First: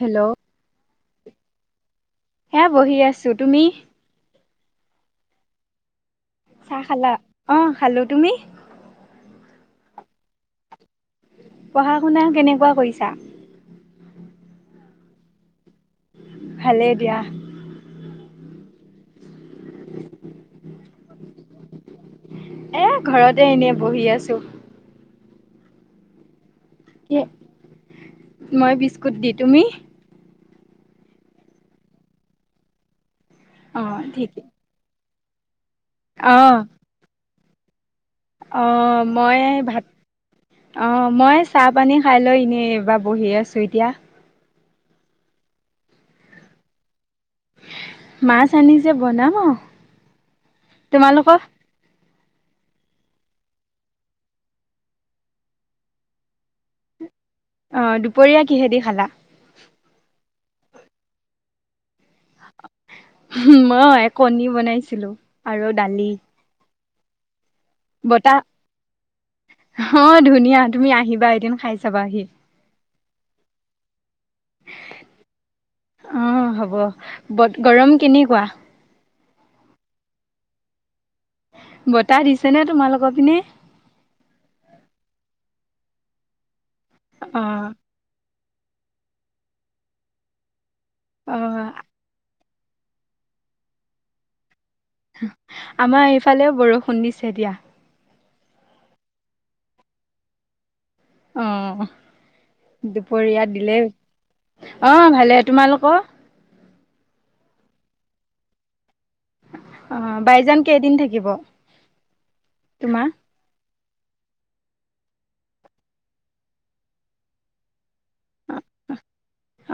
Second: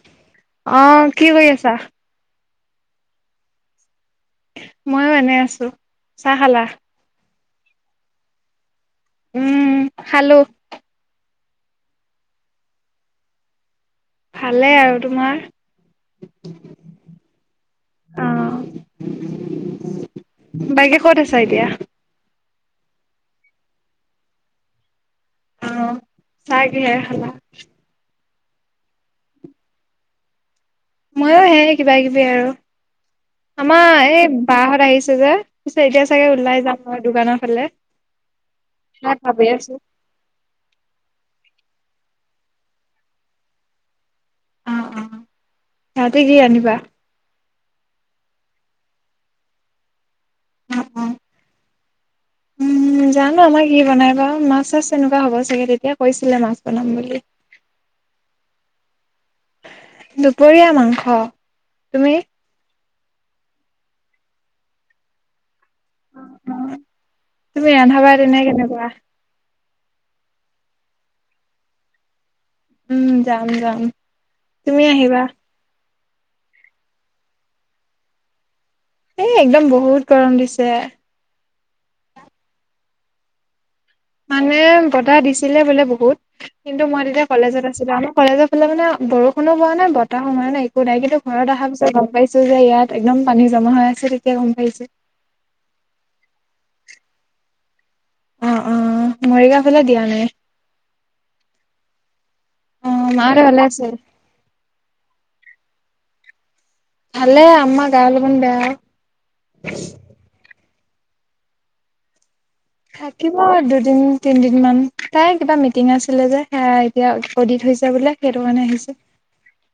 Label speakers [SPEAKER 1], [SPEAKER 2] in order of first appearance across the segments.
[SPEAKER 1] Hello
[SPEAKER 2] অ কি কৰি আছা?
[SPEAKER 1] এ বহি আছোঁ তুমি।
[SPEAKER 2] মইও এনেই আছোঁ। চাহ খালা
[SPEAKER 1] অ খালো। তুমি?
[SPEAKER 2] উম খালোঁ।
[SPEAKER 1] পঢ়া শুনা কেনেকুৱা কৰিছা?
[SPEAKER 2] ভালে আৰু তোমাৰ।
[SPEAKER 1] ভালে দিয়া।
[SPEAKER 2] বাইকে ক'ত আছা এতিয়া।
[SPEAKER 1] এ ঘৰতে এনেয়ে বহি আছোঁ
[SPEAKER 2] অ চাহ কিহেৰে
[SPEAKER 1] কি
[SPEAKER 2] খালা
[SPEAKER 1] মই বিস্কুট দি তুমি
[SPEAKER 2] ময়ো সেই কিবা কিবি আৰু আমা
[SPEAKER 1] অ
[SPEAKER 2] এই
[SPEAKER 1] ঠিকে
[SPEAKER 2] বাহঁত আহিছে যে পিছে এতিয়া চাগে
[SPEAKER 1] অ
[SPEAKER 2] ওলাই যাম আৰু দোকানৰ ফালে
[SPEAKER 1] অ মই
[SPEAKER 2] ভাবি আছো।
[SPEAKER 1] ভাত অ মই চাহ পানী খাই লৈ এনিয়ে এইবা বহি আছোঁ এতিয়া
[SPEAKER 2] অ অ ৰাতি কি আনিবা
[SPEAKER 1] মাছ আনিছে বনাম আৱ তোমালোকৰ
[SPEAKER 2] উম উম জানো আমাৰ কি বনাই বা মাছ চাছ এনেকুৱা হ'ব চাগে তেতিয়া কৈছিলে মাছ বনাম বুলি
[SPEAKER 1] অ দুপৰীয়া কিহে দি খালা
[SPEAKER 2] দুপৰীয়া মাংস তুমি
[SPEAKER 1] মই কণী বনাইছিলো আৰু দালি
[SPEAKER 2] তুমি ৰান্ধা বাঢ়াত
[SPEAKER 1] বতাহ
[SPEAKER 2] এনে কেনেকুৱা
[SPEAKER 1] অ ধুনীয়া তুমি আহিবা এদিন খাই চাবা আহি
[SPEAKER 2] উম যাম যাম তুমি আহিবা
[SPEAKER 1] অ হ'ব বত গৰম কেনেকুৱা
[SPEAKER 2] এ একদম বহুত গৰম দিছে
[SPEAKER 1] বতাহ দিছে নে তোমালোকৰ পিনে
[SPEAKER 2] মানে বতাহ দিছিলে বোলে বহুত কিন্তু মই তেতিয়া কলেজত
[SPEAKER 1] অ'
[SPEAKER 2] আছিলো আমাৰ কলেজৰ ফালে মানে বৰষুণো পোৱা নাই বতাহো মৰা নাই একো নাই কিন্তু ঘৰত অহা
[SPEAKER 1] অ'
[SPEAKER 2] পিছত গম পাইছোঁ যে ইয়াত একদম পানী জমা হৈ আছে তেতিয়া গম পাইছোঁ
[SPEAKER 1] আমাৰ এইফালেও বৰষুণ দিছে দিয়া
[SPEAKER 2] অ অ মৰিগাঁও ফালে দিয়া নাই
[SPEAKER 1] অ
[SPEAKER 2] অ মাহঁতে
[SPEAKER 1] দুপৰীয়া
[SPEAKER 2] ভালে
[SPEAKER 1] দিলে
[SPEAKER 2] আছে
[SPEAKER 1] অ ভালে তোমালোকৰ
[SPEAKER 2] ভালে আমাৰ গা অলপমান বেয়া আৱ
[SPEAKER 1] অ' বাইজান কেইদিন থাকিব তোমাৰ?
[SPEAKER 2] থাকিব দু দুদিন তিনদিন মান তাই কিবা মিটিং আছিলে যে সেয়া এতিয়া উৎপদিত হৈছে বোলে সেইতো কাৰণে আহিছে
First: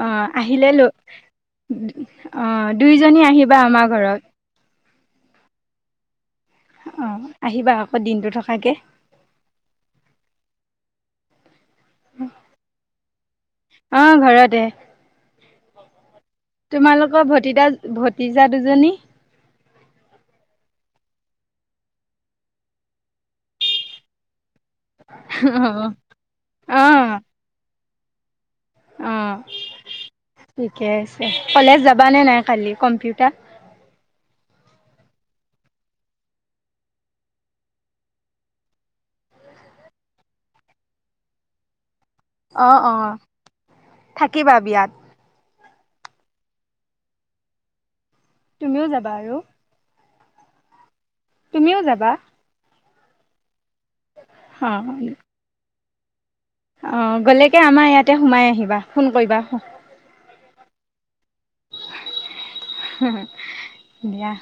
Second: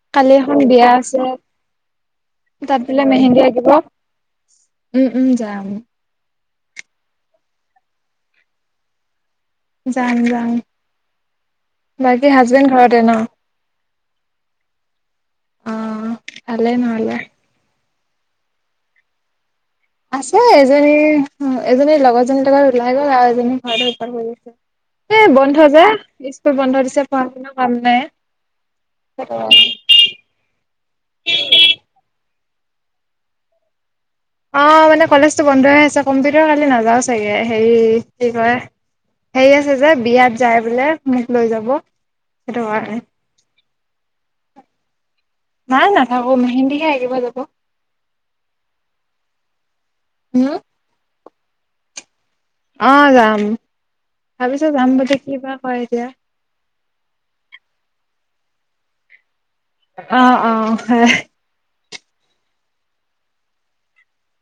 [SPEAKER 1] অ'
[SPEAKER 2] কালি এখন
[SPEAKER 1] আহিলে
[SPEAKER 2] বিয়া
[SPEAKER 1] লৈ
[SPEAKER 2] আছে
[SPEAKER 1] অ
[SPEAKER 2] তাত বোলে
[SPEAKER 1] দুইজনী
[SPEAKER 2] মেহেন্দী
[SPEAKER 1] আহিবা
[SPEAKER 2] আঁকিব
[SPEAKER 1] আমাৰ ঘৰত
[SPEAKER 2] উম উম যাম
[SPEAKER 1] অ আহিবা আকৌ দিনটো থকাকে
[SPEAKER 2] যাম যাম বাকী হাজবেণ্ড ঘৰতে ন
[SPEAKER 1] অ ঘৰতে
[SPEAKER 2] অ ভালে
[SPEAKER 1] তোমালোক
[SPEAKER 2] নহলে
[SPEAKER 1] ভতিজা ভতিজা দুজনী
[SPEAKER 2] আছে এজনী, এজনীৰ লগৰজনী লগত ওলাই গ'ল আৰু এজনী ঘৰতে ওপাত কৰি গৈছে। এ বন্ধ
[SPEAKER 1] অ'
[SPEAKER 2] যায় স্কুল বন্ধ দিছে
[SPEAKER 1] অ'
[SPEAKER 2] পঢ়া শুনা ভাল নাই।
[SPEAKER 1] অ ঠিকে আছে কলেজ যাব নে নাই। খালি কম্পিউটাৰ।
[SPEAKER 2] অ, মানে কলেজটো বন্ধ হৈ আছে কম্পিউটাৰ খালি নাযাও চাগে হেৰি কি কয়। সেই আছে যে, বিয়াত যায় বোলে মোক লৈ যাব। সেইটো
[SPEAKER 1] অ অ
[SPEAKER 2] কাৰণে
[SPEAKER 1] থাকিবা বিয়াত।
[SPEAKER 2] নাই নাই নাথাকো মেহেন্দীহে আকিব যাব।
[SPEAKER 1] তুমিও যাবা আৰু।
[SPEAKER 2] উম।
[SPEAKER 1] তুমিও যাবা।
[SPEAKER 2] অ যাম ভাবিছো
[SPEAKER 1] অ
[SPEAKER 2] যাম বুলি কি বা কয় এতিয়া।
[SPEAKER 1] অ গ'লেকে আমাৰ ইয়াতে সোমাই আহিবা ফোন কৰিবা।
[SPEAKER 2] অ অ।
[SPEAKER 1] দিয়া।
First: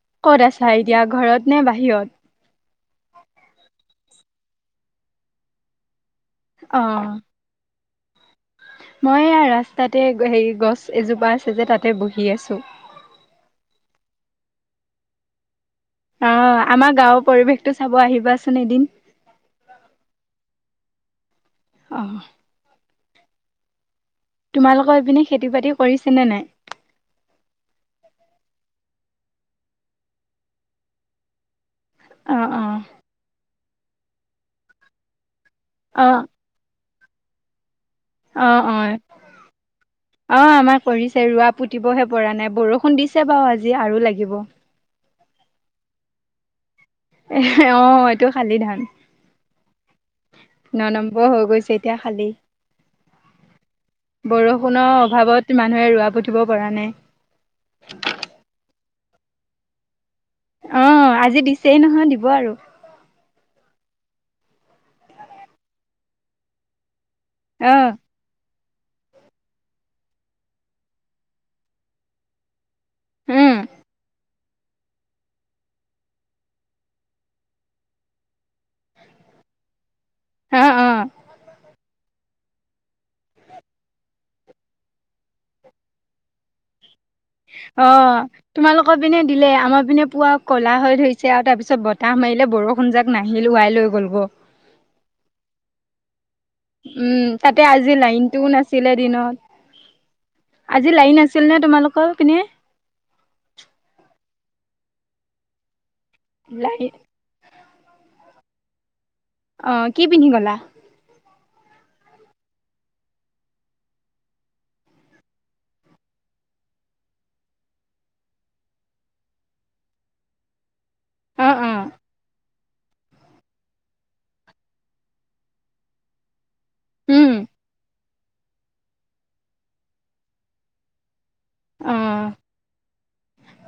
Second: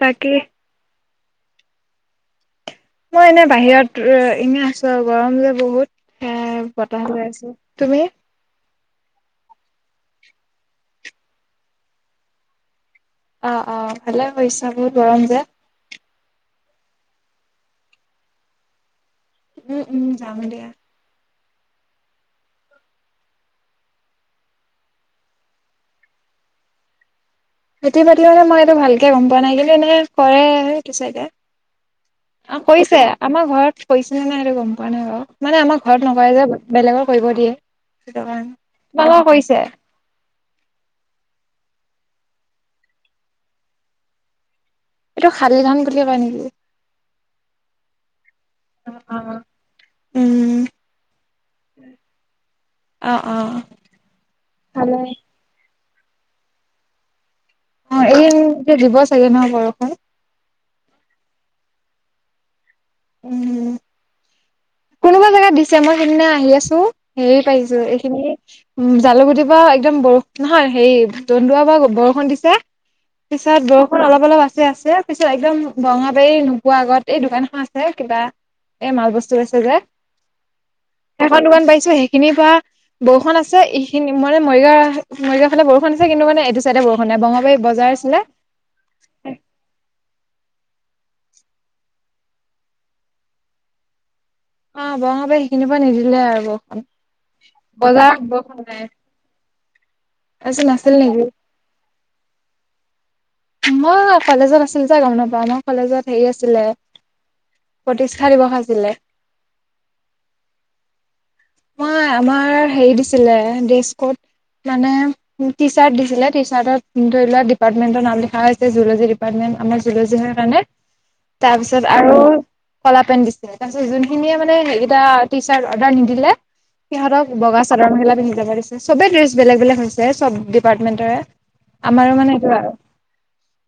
[SPEAKER 2] বাকী
[SPEAKER 1] ক'ত আছা এতিয়া ঘৰত নে বাহিৰত?
[SPEAKER 2] মই এনে বাহিৰত ইনে আছো আৰু গৰম যে বহুত এ
[SPEAKER 1] অ
[SPEAKER 2] বতাহ বৈ আছে। তুমি?
[SPEAKER 1] মই ৰাস্তাতে হে গছ এজোপা আছে যে তাতে বহি আছো।
[SPEAKER 2] আহ অ ভালে কৰিছা বহুত গৰম যে।
[SPEAKER 1] অ, আমাৰ গাঁৱৰ পৰিৱেশটো চাব আহিবাচোন এদিন।
[SPEAKER 2] উম উম যাম দিয়া।
[SPEAKER 1] আহঁ। তোমালোকৰ এইপিনে খেতি বাতি কৰিছেনে নাই?
[SPEAKER 2] খেতি বাতি মানে মই এইটো ভালকে গম পোৱা নাই কিন্তু এনে কৰে সেইটো চাইডে। অ কৰিছে। আমাৰ ঘৰত কৰিছে নাই সেইটো গম পোৱা নাই বাৰু। মানে আমাৰ
[SPEAKER 1] অ
[SPEAKER 2] ঘৰত নকৰে যে বেলেগৰ কৰিব দিয়ে। সেইটো
[SPEAKER 1] অ
[SPEAKER 2] কাৰণে
[SPEAKER 1] অ
[SPEAKER 2] তোমালোকৰ কৰিছে
[SPEAKER 1] অ আমাৰ কৰিছে ৰোৱা পু। পুতিবহে পৰা নাই বৰষুণ দিছে বাৰু আজি আৰু লাগিব।
[SPEAKER 2] এইটো শালি ধন বুলিয়ে কয় নেকি?
[SPEAKER 1] এ আহ এইটো শালি ধান।
[SPEAKER 2] উম
[SPEAKER 1] ন নম্বৰ হৈ গৈছে এতিয়া খালি
[SPEAKER 2] অ অ ভালে
[SPEAKER 1] বৰষুণৰ অভাৱত মানুহে ৰোৱা পুতিব পৰা নাই।
[SPEAKER 2] অ এই যে দিব ছাগে ন বৰষুণ?
[SPEAKER 1] অ আজি দিছেই নহয় দিব আৰু।
[SPEAKER 2] উম। কোনোবা জেগাত দিছে মই সেইদিনা আহি আছো হেৰি
[SPEAKER 1] অ
[SPEAKER 2] পাইিছো এইখনি। উ জালুকুটিৰ পৰা একদম বৰ নহয় হেৰি তন্দুৱাৰ পৰা বৰষুণ দিছে।
[SPEAKER 1] উম
[SPEAKER 2] পিছত বৰষুণ অলপ অলপ আছে। আছে পিছত একদম বঙাবাৰী নোপোৱা আগত এই দোকান খন আছে কিবা এই মাল বস্তু আ।
[SPEAKER 1] অ অ
[SPEAKER 2] সেইখন দুকান পাইছো হি। সখিনিৰ পৰা বৰষুণ আছে এইখিনি মানে মৰিগাঁ মৰিগাঁও ফানে বৰষুণ আছে কিন্তু মানে এইটো চাইডে বৰ।
[SPEAKER 1] অ তোমালোকৰ পিনে দিলে আমাৰ পিনে পুৱা কলা হৈ ধৰিছে। চেয়াও তাৰ পিছত বতাহ মাৰিলে বৰষুণ যাক নাহিল ওৱাই লৈ গ'লগ।
[SPEAKER 2] অ বৰঙাপাই সেইখিনিৰ পৰা নিদিলে আৰু। বৰষুণ
[SPEAKER 1] উম তাতে আজি
[SPEAKER 2] বজাৰত
[SPEAKER 1] লাইনটোও
[SPEAKER 2] বৰষুণ নাই
[SPEAKER 1] নাছিলে দিনত।
[SPEAKER 2] তাৰপিছত
[SPEAKER 1] আজি
[SPEAKER 2] নাছিল
[SPEAKER 1] লাইন
[SPEAKER 2] নেকি
[SPEAKER 1] আছিল নে তোমালোকৰ পিনে?
[SPEAKER 2] মই কলেজত আছিলো যো গম নাপাও। আমাৰ কলেজত হেৰি আছিলে।
[SPEAKER 1] লাইন
[SPEAKER 2] প্ৰতিষ্ঠা দিৱস আছিলে।
[SPEAKER 1] অ কি পিন্ধি গলা?
[SPEAKER 2] মই আমাৰ হেৰি দিছিলে ডেছ কত মানে টি চাৰ্ট দিছিলে, টি চাৰ্টত ধৰি লোৱা ডিপাৰ্টমেণ্টৰ নাম লিখা হৈছে জুলজী ডিপাৰ্টমেন্ট। আমাৰ জুলজিঙৰ কাৰণে।
[SPEAKER 1] অ অ
[SPEAKER 2] তাৰপিছত আৰু কলা পেণ্ট দিছিলে। তাৰপিছত যোনখিনিয় মানে সেই কেইটা টি চাৰ্ট অৰ্ডাৰ নিদিলে সিহঁতক
[SPEAKER 1] উম
[SPEAKER 2] বগা চাদৰ মেখেলা পিন্ধি যাব দিছে, চবে ড্ৰেছ বেলেগ বেলেগ হৈছে চব ডিপাৰ্টমেণ্টৰে।
[SPEAKER 1] অ
[SPEAKER 2] আমাৰো মানে এইটো আৰু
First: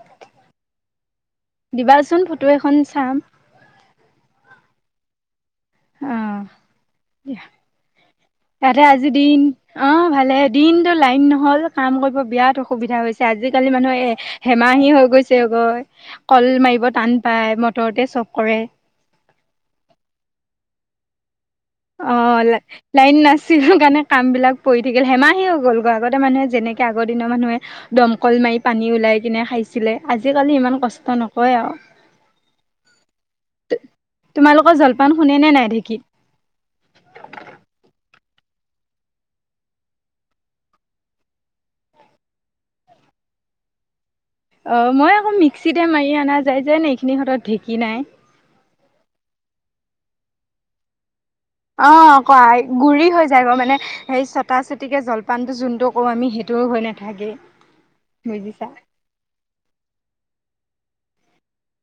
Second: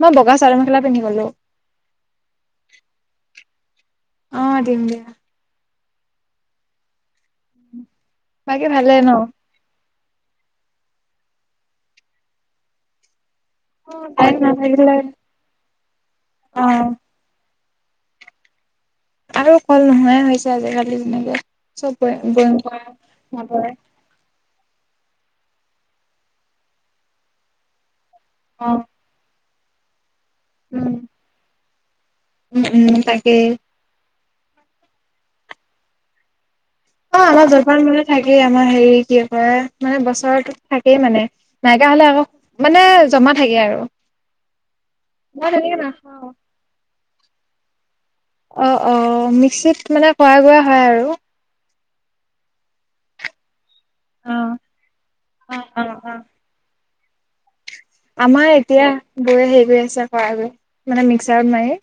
[SPEAKER 2] মই বগা চাদৰ মেখেলা পিন্ধি গলো।
[SPEAKER 1] দিবাচোন ফটো এখন চাম
[SPEAKER 2] অ দিম দিয়া।
[SPEAKER 1] আহ
[SPEAKER 2] বাকী
[SPEAKER 1] ইহতে
[SPEAKER 2] ভালে
[SPEAKER 1] আজিৰ
[SPEAKER 2] ন
[SPEAKER 1] দিন অ ভালে দিনতটো লাইন নহল কাম কৰিব বিৰাট অসুবিধা হৈছে। আজিকালি মানুহে এ
[SPEAKER 2] কাৰেণ্ট নাথাকিলে
[SPEAKER 1] হেমাহি হৈ গৈছেগৈ। কল
[SPEAKER 2] অ
[SPEAKER 1] মাৰিব টান পায় ম ভিতৰতে চব কৰে
[SPEAKER 2] আৰু কল নোহোৱাই হৈছে আজিকালি যেনেকে চব
[SPEAKER 1] অ
[SPEAKER 2] বইম কৰা
[SPEAKER 1] লাইন নাছিল
[SPEAKER 2] নপৰে
[SPEAKER 1] কাৰণে কাম বিলাক পৰি থাকিল। হেমাহি হৈ গলগৈ আগতে মানুহে যেনেকে আগৰ দিনৰ মানুহে দমকল মাৰি
[SPEAKER 2] অ
[SPEAKER 1] পানী ওলাই কিনে খাইছিলে, আজিকালি ইমান
[SPEAKER 2] উম
[SPEAKER 1] কষ্ট নকয় আৰু।
[SPEAKER 2] উম উম তাকে।
[SPEAKER 1] তোমালোকৰ জলপান খুন্দে নে নাই ঢেঁকী?
[SPEAKER 2] অ আমাৰ জলপান মানে থাকেই আমাৰ হেৰি কি কয় মানে বছৰটোত থাকেই মানে নাই তেতিয়া হলে আকৌ, মানে জমা থাকে আৰু
[SPEAKER 1] অ মই আকৌ
[SPEAKER 2] তেনেকে
[SPEAKER 1] মিক্সিতে মাৰি
[SPEAKER 2] নাখাওঁ
[SPEAKER 1] অনা যায় যে ন এইখিনি হতত ঢেঁকী নাই
[SPEAKER 2] অ অ মিক্সিত মানে কৰা গুৰা হয় আৰু।
[SPEAKER 1] অ কোৱা গুৰি হৈ যায় মানে। সেই
[SPEAKER 2] অ
[SPEAKER 1] ছটা চিটিকে জলপানটো
[SPEAKER 2] অ অ
[SPEAKER 1] যোনটো কৰো
[SPEAKER 2] অ
[SPEAKER 1] আমি সেইটোও হৈ নাথাকেই।
[SPEAKER 2] আমাৰ এতিয়া গৈ হেৰি গৈ আছে কৰা গৈ, মানে মিক্সাৰত মাৰি।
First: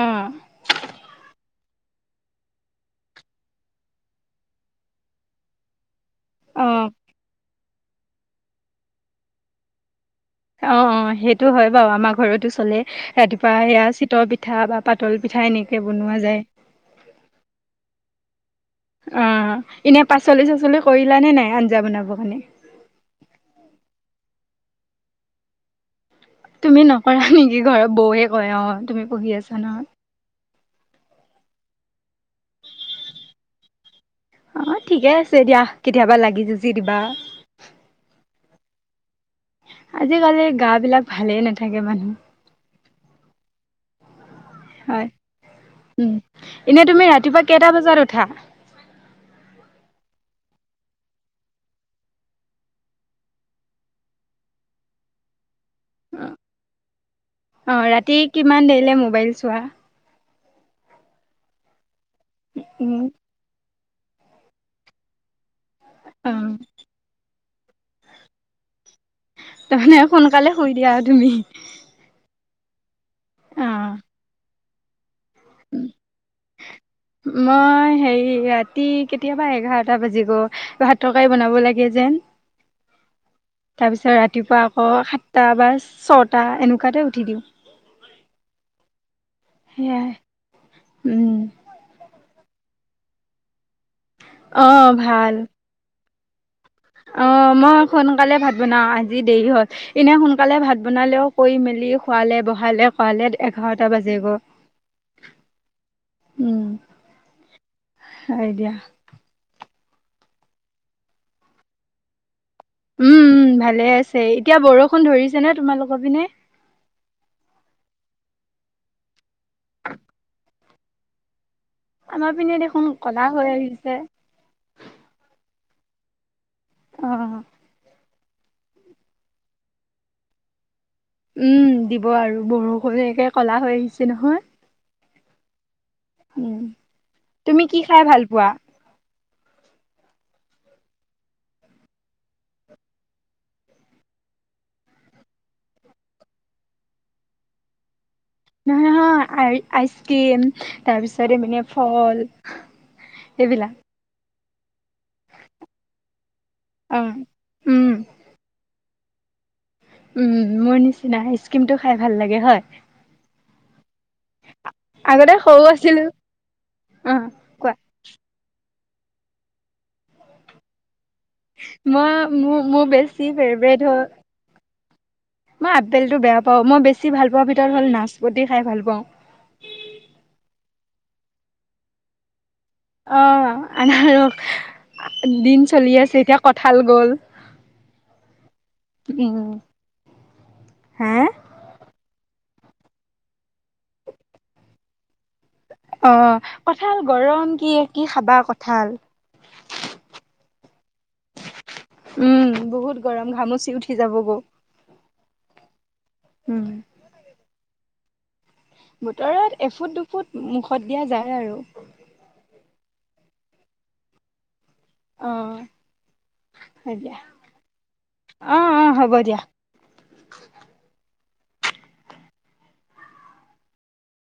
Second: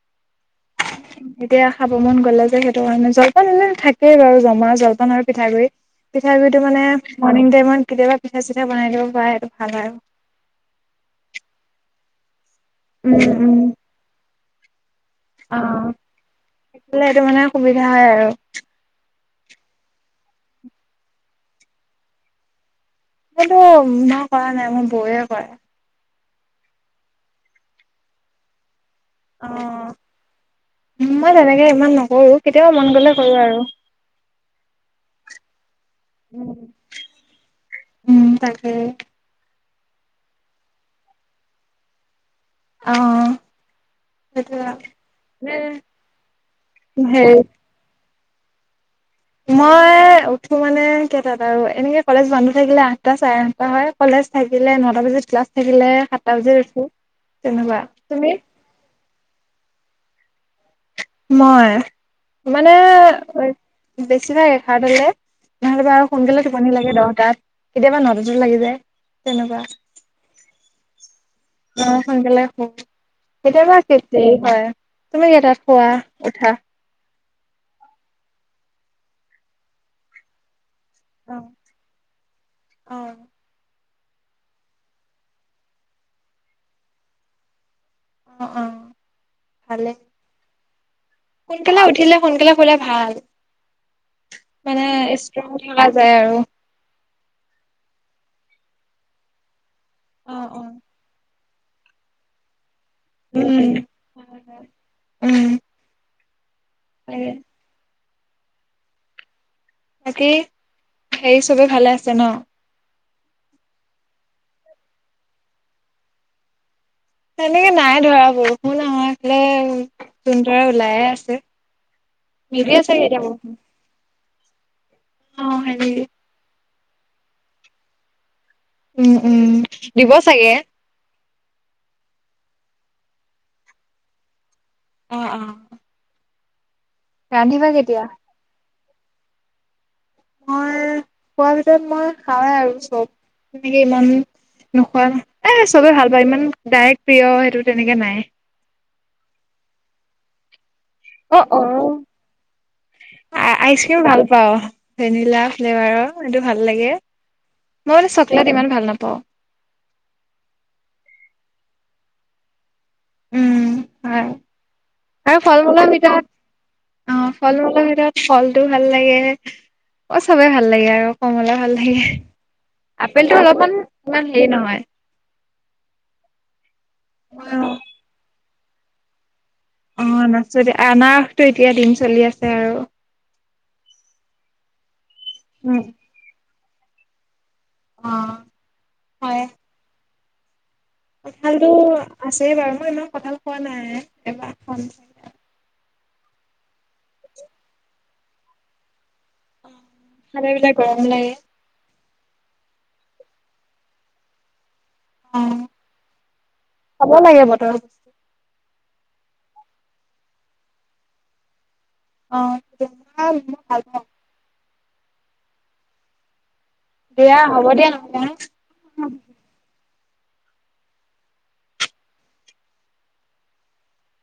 [SPEAKER 1] আহ
[SPEAKER 2] [inaudible] এতিয়া খাব মন গ'লে যে সেইটো কাৰণে জলপান এনে থাকেই বাৰু জমা জলপান আৰু পিঠাগুৰি। পিঠাগু়ৰিটো মানে
[SPEAKER 1] অ',
[SPEAKER 2] মৰ্ণিং টাইমত কেতিয়াবা পিঠা চিঠা বনাই দিব পাৰে সেইটো ভাল আৰু।
[SPEAKER 1] অ অ সেইটো হয় বাৰু আমাৰ ঘৰতো চলে,
[SPEAKER 2] উম
[SPEAKER 1] ৰাতিপুৱা
[SPEAKER 2] উম
[SPEAKER 1] সেয়া চিতৰ পিঠা বা পাতল পিঠা এনেকে বনোৱা যায়।
[SPEAKER 2] থাকে সেইটো মানে সুবিধা হয় আৰু।
[SPEAKER 1] অ এনে পাচলি চাচলি কৰিলানে নাই আঞ্জা বনাব কাৰণে?
[SPEAKER 2] মো ম মই কৰা নাই মোৰ বৌয়ে কৰে।
[SPEAKER 1] তুমি নকৰা নেকি ঘৰৰ বৌৱে কয়, অ তুমি পঢ়ি আছা ন
[SPEAKER 2] মই তেনেকে ইমান নকৰো কেতিয়াবা মন গলে কৰো আৰু
[SPEAKER 1] অ ঠিকে আছে দিয়া কেতিয়াবা লাগি যুজি দিবা।
[SPEAKER 2] হম
[SPEAKER 1] আজিকালি গা বিলাক ভালেই নাথাকে মানুহ।
[SPEAKER 2] আহ
[SPEAKER 1] হয় উম এনে তুমি
[SPEAKER 2] হেৰি
[SPEAKER 1] ৰাতিপুৱা কেইটা বজাত উঠা?
[SPEAKER 2] মই উঠো মানে কেইটাত আৰু এনেকে কলেজ বন্ধ থাকিলে আঠটা চাৰে আঠটা হয়, কলেজ- থাকিলে নটা বজাত ক্লাছ থাকিলে সাতটা বজাত উঠো
[SPEAKER 1] অ
[SPEAKER 2] তেনেকুৱা।
[SPEAKER 1] ৰাতি
[SPEAKER 2] তুমি?
[SPEAKER 1] কিমান দেৰিলে মোবাইল চোৱা
[SPEAKER 2] মই মানে
[SPEAKER 1] উম
[SPEAKER 2] বেছি ভাগ এঘাৰটালে নহ'লেবা আৰু
[SPEAKER 1] অ
[SPEAKER 2] সোনকালে টোপনি লাগে দহটাত, কেতিয়াবা নটাতো লাগি যায়। তেনেকুৱা
[SPEAKER 1] তাৰ মানে সোনকালে শুই দিয়া আৰু তুমি,
[SPEAKER 2] অ সোনকালে শুম
[SPEAKER 1] অ
[SPEAKER 2] কেতিয়াবা দেৰি হয়। তুমি কেইটাত খোৱা উঠা?
[SPEAKER 1] মই হে ৰাতি কেতিয়াবা এঘাৰটা বাজিব। ভাত তৰকাৰি
[SPEAKER 2] অ
[SPEAKER 1] বনাব লাগে যে
[SPEAKER 2] অ
[SPEAKER 1] তাৰপিছত ৰাতিপুৱা আকৌ সাতটা বা ছটা এনেকুৱাতে উঠি দিওঁ
[SPEAKER 2] অহ অহ
[SPEAKER 1] সেয়াই উম
[SPEAKER 2] সোনকালে উঠিলে সোনকালে শুলে ভাল
[SPEAKER 1] আহ ভাল
[SPEAKER 2] যাই আৰু
[SPEAKER 1] অ মই সোনকালে ভাত বনাও আজি দেৰি হল এনেই
[SPEAKER 2] অ
[SPEAKER 1] সোনকালে
[SPEAKER 2] অ
[SPEAKER 1] ভাত বনালেও কৰি মেলি শুৱালে বহালে কৰাৱালে
[SPEAKER 2] উম
[SPEAKER 1] এঘাৰটা বাজেগৈ উম
[SPEAKER 2] হে
[SPEAKER 1] হয় দিয়া
[SPEAKER 2] বাকী হেৰি চবে ভালে আছে ন।
[SPEAKER 1] উম ভালে আছে এতিয়া বৰষুণ ধৰিছে নে তোমালোকৰ পিনে
[SPEAKER 2] সেনেকে নাই ধৰা বৰষুণ আমাৰফালে জোন তৰা ওলাই আছে।
[SPEAKER 1] আমাৰ পিনে
[SPEAKER 2] নিদিয়ে
[SPEAKER 1] দেখোন
[SPEAKER 2] চাগে এতিয়া
[SPEAKER 1] কলা
[SPEAKER 2] বৰষুণ
[SPEAKER 1] হৈ আহিছে।
[SPEAKER 2] অ হয় নেকি
[SPEAKER 1] আহ
[SPEAKER 2] উম উম দিব চাগে।
[SPEAKER 1] উম দিব আৰু বৰষুণকে কলা হৈ আহিছে নহয়
[SPEAKER 2] অহ অহ
[SPEAKER 1] উম তুমি কি খাই ভাল পোৱা
[SPEAKER 2] মই খোৱা ভিতৰত মই খাৱাই আৰু চব তেনেকে ইমান নোখোৱা এ চবে ভাল পায় ইমান ডাইৰেক্ট প্ৰিয় সেইটো তেনেকে নাই
[SPEAKER 1] আইচক্ৰিম
[SPEAKER 2] অ
[SPEAKER 1] তাৰপিছৰে
[SPEAKER 2] অ
[SPEAKER 1] মানে ফল এইবিলাক
[SPEAKER 2] পা ভেনিলা ফ্লেভাৰৰ সেইটো ভাল লাগে
[SPEAKER 1] অ উম
[SPEAKER 2] মই বোলে চকলেট ইমান ভাল নাপাওঁ ক
[SPEAKER 1] উম মোৰ নিচিনা আইচ ক্ৰীমতো খাই ভাল লাগে হয়
[SPEAKER 2] উম হয়
[SPEAKER 1] আগতে
[SPEAKER 2] আৰু
[SPEAKER 1] সৰু
[SPEAKER 2] ফল মূলৰ
[SPEAKER 1] আছিলো
[SPEAKER 2] ভিতৰত অ ফল মূলৰ ভিতৰত ফলটো ভাল লাগে অ চবে ভাল লাগে আৰু কমলা ভাল লাগে
[SPEAKER 1] মই মোৰ মোৰ বেছি
[SPEAKER 2] আপেল টো অলপমান
[SPEAKER 1] ফেভৰেট হ'ল
[SPEAKER 2] ইমান হেৰি নহয়
[SPEAKER 1] মই আপেলটো বেয়া পাওঁ মই বেছি ভাল পোৱা ভিতৰত হ'ল নাচপতি খাই ভাল পাওঁ
[SPEAKER 2] অ নাচপতি আনাৰসটো এতিয়া দিন চলি আছে আৰু
[SPEAKER 1] অ আনাৰস দিন
[SPEAKER 2] উম
[SPEAKER 1] চলি আছে এতিয়া কঠাল গ'ল
[SPEAKER 2] অ
[SPEAKER 1] উম
[SPEAKER 2] কঁঠালতটো আছে বাৰু মই ইমান কঁঠাল খোৱা নাই এবাৰ খাম
[SPEAKER 1] অ কঠাল গৰম কি কি খাবা কঠাল
[SPEAKER 2] খালে বোলে গৰম লাগে
[SPEAKER 1] উম, বহুত গৰম ঘামচি উঠি যাব গৈ
[SPEAKER 2] অ খাব লাগে বতৰ বস্তু
[SPEAKER 1] বতৰত এফুট দুফুট মুখত দিয়া যায় আৰু
[SPEAKER 2] কঁঠাল মই ভাল পাঁও
[SPEAKER 1] আহ হয় দিয়া
[SPEAKER 2] হ'ব দিয়া নহ'লে হা
[SPEAKER 1] অহ অহ' হ'ব দিয়া